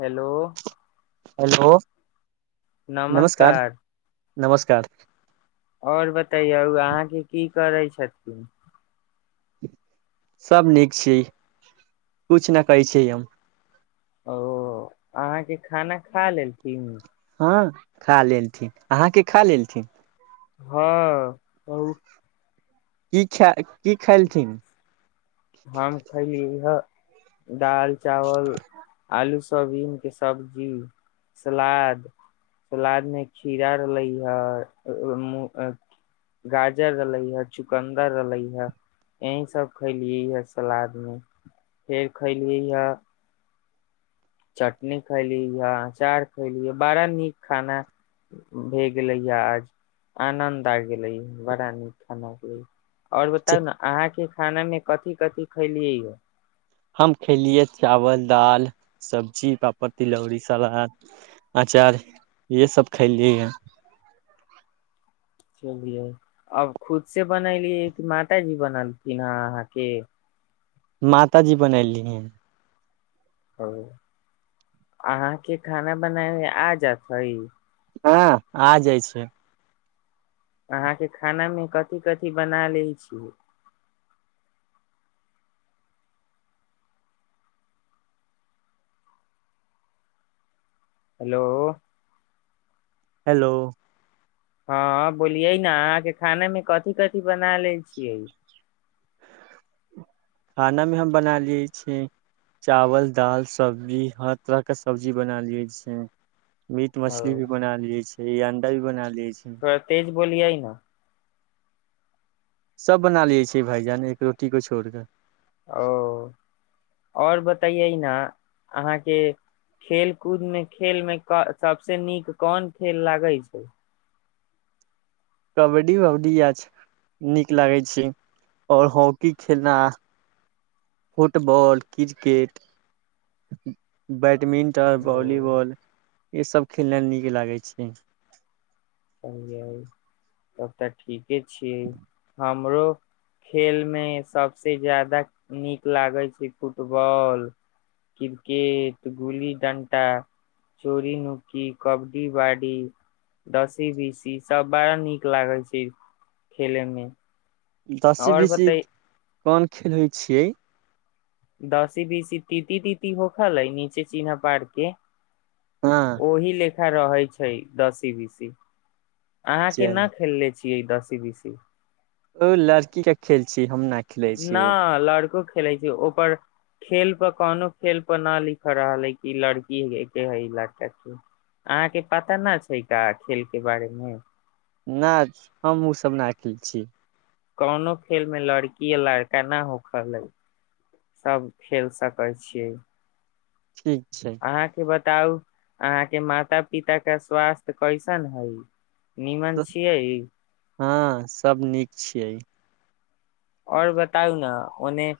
hello hello नमस्कार नमस्कार आओर बतैयौ अहाँके की करै छथिन सभ नीक छियै कुछ न कहै छी हम ओ अहाँ के खाना खा लेलथिन हँ खा लेलथिन अहाँके खा लेलथिन हँ कहू की खै की खेलथिन हम खयलिय दाल चावल आलू सजमैन के सब्जी सलाद सलाद मे खीरा रहले ह गाजर रहले ह चुकन्दर रहले हे यह सब खली खलिय हे सलाद मे फेर खैलियै ह चटनी खैली या अचार खैली बड़ा नीक खाना भए गेलै या आज आनद आ गेले बड़ा नीक खाना आओर बताउ ने अहाँके खाना मे कथी कथी खलियै यऽ हम खलियै चावल दालि सबजी पापड़ तिलौरी सलाद अचार इएहसभ खयलियै ह चलियै अब खुद से बनैली कि माताजी बनलखिन हे अहाँके माताजी बनैली है ओ अहाँके खाना बनाए ह आ जात है हँ आ जाइ छै अहाँके खानामे कथि कथि बना लै छियै हेलो हेलो हँ बोलियै ने अहाँ के खाना मे कथिी कथिी बना ले छियै खानामे हम बना लियै छीिय चावल दाल सब्जी हर तरहके सब्जी बना लियै छीय मीट ओ मछली भी बनालइ छै ई अं्डा भी बना लै छियै बोलिय न सब बना लिये छै भाइजान एक रोटी को छोड़ कऽ ओ आओर बतयै न अहाँके खेल कूद मे खेल मे सबसे नीक कोन खेल लागै छै कबड्डी उबड्डी या छै नीक लागै छै आओर हॉकी खेलना फुटबॉल क्रिकेट बै बैडमिंटन ओ भॉलीबॉल ईसभ खेलनाइ नीक लागै छै तब तऽ ठीक के छिय हम हमरो खेल में सबसे ज्यदा नीक लागे छै फुटबॉल क्रिकेट गुल्ली डंटा चोरी नुक्की कबड्डी बाड़ी ऐ बी सी सब बड़ा नीक लागल छै खेले मे दसी आओर बीसी बतै कम खेलै छियै दसी बीसी तीति तीति होखलै नीचे चिन्ह पार के हँ ओहि ले अच्छा रहै छै दसी बीसी अहाँ चल केना खेलले छी छियै दसी बीसी ओ लड़की के खेल छी हम न खेले छी न लड़को खेले छै ओपर खेल पर कोनो खेल पर न लिख रहल है कि लड़की के है ई लड़का के अहाँ के पता न छै का खेल के बारे मे नहि हमहु सब न अकिल छी कोनो खेल मे लड़की य लड़का नहि होखलइ सभ खेल सकैत छियै ठीक छै अहाँके बात बताउ अहाँ के माता पिता के स्वास्थ्य कैसन हइ नीमन छियै हँ सब नीक छियै और बताउ ने ओने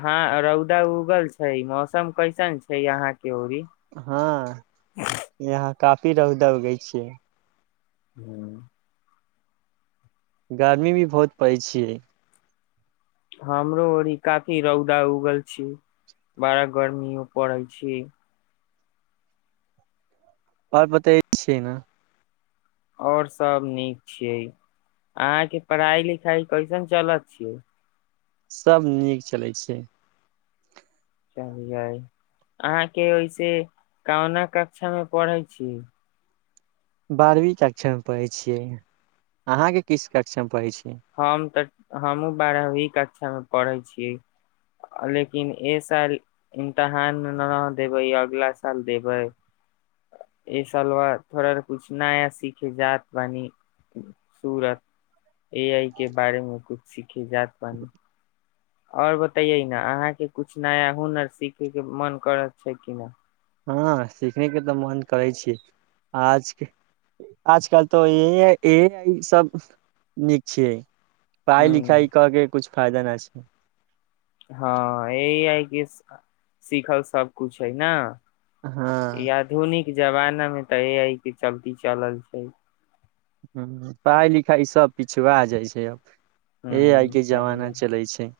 हाँ रौदा उगल छै मौसम कैसन छै यहााँ के ओरी हँ यहाँ काफी रउदा उगै छै [inaudible] गर्मी भी बहुत पड़ै छियै हमरो ओरी काफी रौदा उगल छी बड़ा गर्मीो पड़ल छी आर बताे छिय ने आओर सब नीक छियै अहाँके पढ़ाई लिखाई कैसन चलत छियै सभ नीक चलै छै चलियै अहाँके ओइसे कहुना कक्षामे पढ़ै छी बारहवीं कक्षा मे पढ़ै छियै अहाँ के किस कक्षा मे पढ़ै छियै हम तऽ हमहूँ बारहवी कक्षामे पढ़ैत छी लेकिन ए साल इमतहान न देबै अगला साल देबै एहि सल बाद थोड़ा कुछ नया सीखे जाात बानी सूरत ए आइ के बारे मे किुछ सीखे जात पान आओर बतैयै ने अहाँके कुछ नया हुनर सीखयके मन करत छै कि न हँ सिखने के तऽ मन करै छिय आज आजकल तऽे सब नीक छिय पढ़ाइ लिखाइ ह करके कुछ फायदा नहि छै हँ य है कि सिखल सबकुछु है ने हँ इ आधुनिक जमाना में तऽ य के चलती चलल छै ह पढ़ाइ लिखाइ सब पिछुा जाइ छै अब ह ए आइके जमाना चलियै चलै छै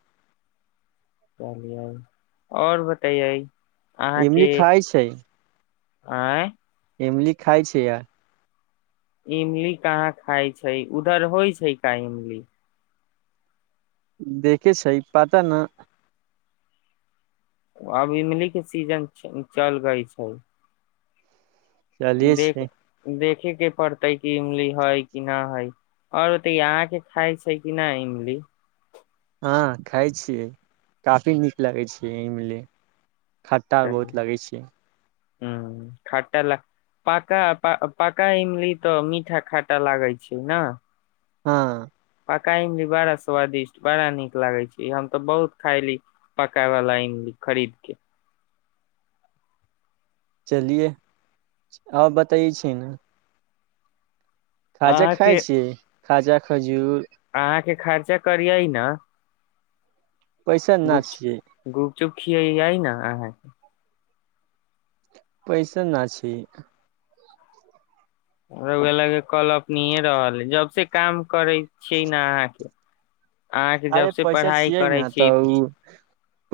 तइ एमल खाय छै आऑँय एमली खाइ छै यार इमली कहाँ खााय छै उधर होइ छै का इमली देखे सह पता न अब इमली के सीजन चल गई छै चले देख छै देख देखे के पड़तै कि इमली है कि नहिा है आओर ओते आहके खााय छै कि नहि इमली हँ खाइ छियै काफी नीक लगै छियै एहिमे लि खट्टा बहुत लगै छै ह खाटा ल पा प्ाका इमली तऽ मीठा खाटा लागै छै ने हँ पका इमली बड़ा स्वादिष्ट बड़ा निक लागे छै हम तो बहुत खायली पकाय वाला इमली खरीद के चलिये आउ बतय छी ने खाजा अहाँ खाइ के छीिय खाजा खजुर अहाँ खर्चा करियइ न पैसा नहि छियै चु खी यइ ने पैसा न छै ल कल अपनीे रहल है जब से काम करै छियै ने अहाँके अहाँके जब अरे से पैसा पढ़ाई छियै करै ने छी तऽ ओ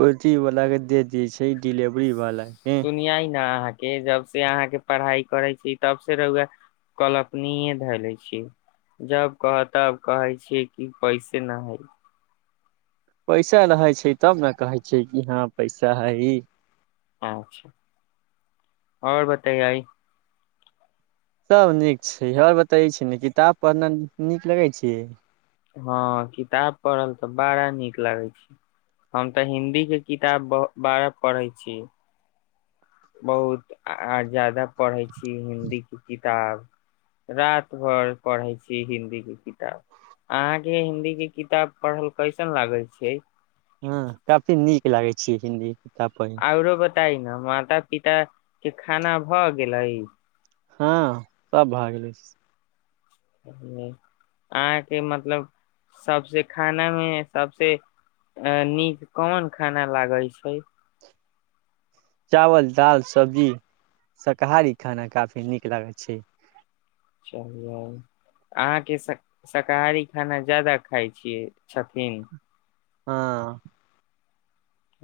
पथी वालला के दे दी छै डिलेवरी वाला के दुनिय न के जब से अहाँके पढ़ाई करै छी तब से रए कल्पनीे धैले छी जब कह तब कहे छीिय कि पैसे न है पैसा रहै छै तब ने कहै छैिय कि हँ पैसा हइ अचछा आओर बताय आइ सभ नीक छै हर बतै छी ने किताब पढ़ना नीक लगै छै हँ किताब पढ़ल तऽ बड़ा नीक लागै छै हम तऽ हिन्दीक के किताब बारा पढ़ैत छीिय बहुत आ ज्यादा पढ़ै छी हिंदी के किताब रात भर पढ़े छी हिदी के किताब अहाँके हिन्दी के किताब पढ़ल कैसन लागै छै हँ काफी नीक लागै छी हिन्दी कित पढ़ तहि ने माता पिता के खाना भऽ गेलै हँ सब भए गेलै अहाँके मतलब सभस खानामे सभस नीक कोन खाना लागै छै चावल दाल सब्जी शाकाहारी खाना काफी नीक लागैत छै चलिय अहाँके श शाकाहारी खाना ज्यादा खाइ छियै छथिन हँ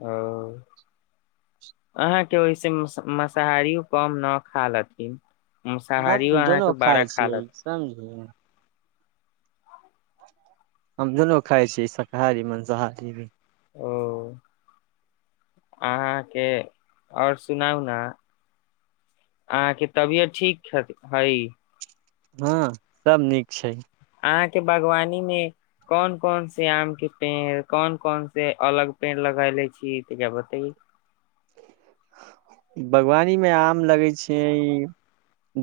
ओ अहाँके ओहिसे मसाहारियो कम न खा लेथिन ह दुोनू खााय छियै समझलिय हम दुनू खााय छीै शाकाहारी मांसाहारी भी ओ अहाँके आओर सुनाउ ने अहाँके तबियत ठीक हइ हँ सब नीक छै अहा के बागवानी में कोन कोन से आम के पेड़ कोन कोन से अलग पेड़ लगले छी तऽ का बताे बागवानीमे आम लगै छैिय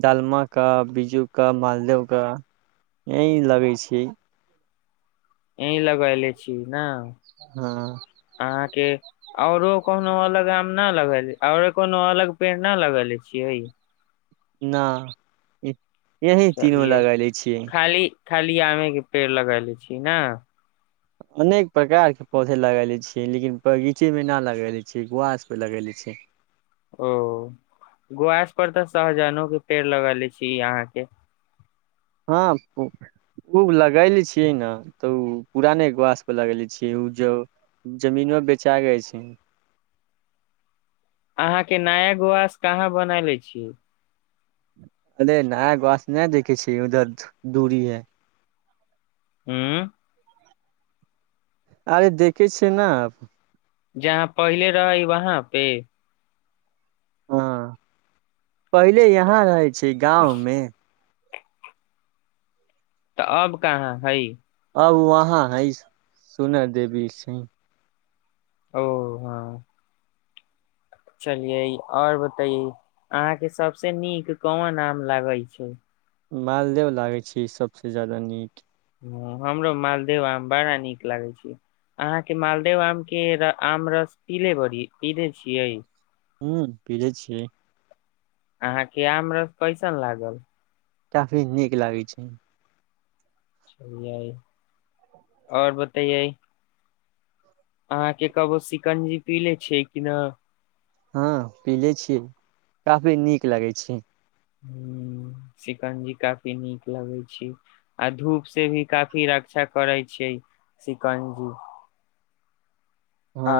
डालमाके बिीज्जूके मालदेहके य लगै छै ए लगैले छी न हँ के औरो कोनो अलग आम नहि लगे और कोनो अलग पेड़ न लगेले छियै न यही तीनोू चलिये लगा लै छियै खाली खाली आमे के पेड़ लगा ले छी ने अनेक प्रकारके पौधे लगाय लै छियै लेकिन बगीचेमे नहि लगाय लै छियै गुआासपर लगय लै छियै ओ गास पर तऽ सहजनोो के पेड़ लग ले छी अहाँके हँ ओ लगैले छियै ने तऽ ओ पूरा नहि घासप लगले छियै ओ ज जमीनो बेचा गे छै अहाँके नायकवास कहाँ बना ले छियै अरे नया गछ नहि देखै छ उधर दूरी है हँ अरे देखे छिय न जहाँ पहिले रहै वहाँ पे हँ पहिले यहाँ रहै छै छै गाँवमे तऽ अब कहाँ हइ अब वहाँ है सुना देबी छै ओ हँ चलियै आओर बतैे अहाँके सबसे नीक कोन आम लागै छै मालदे लागैत छै सभसँ ज्यादा नीक ह हमरो मालदेव आम बड़ा नीक लागे छै अहाँके मालदेव आम के आम रस पीले बी पीले छियै हू फिरे छिय अहाँके आम रस कैसन लागल काफी नीक लागै छै आओर बतैए अहाँके कहबो सिकंजी पी ले छैिय कि नहि हँ पीले छियै काफी नीक लगै छै ह सिकंजी काफी नीक लगै छै आ धूप से भी काफी रक्षा करै छीियै सिकंजी आ हँ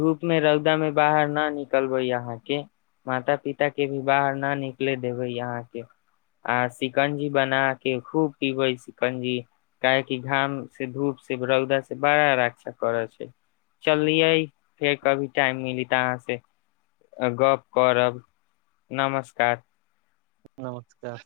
धूप मे रौदा में बाहर ना निकलबै यहा के माता पिता के भी बाहर ना निकले देबे यहा के आ सिकंजी बना के खूब पीबे सिकंजी काहेक घाम से धूप से रौदा से बड़ा रक्षा करै छै चललियै फेर कभी टाइम मिली तऽ अहाँ से गप करब नमस्कार नमस्कार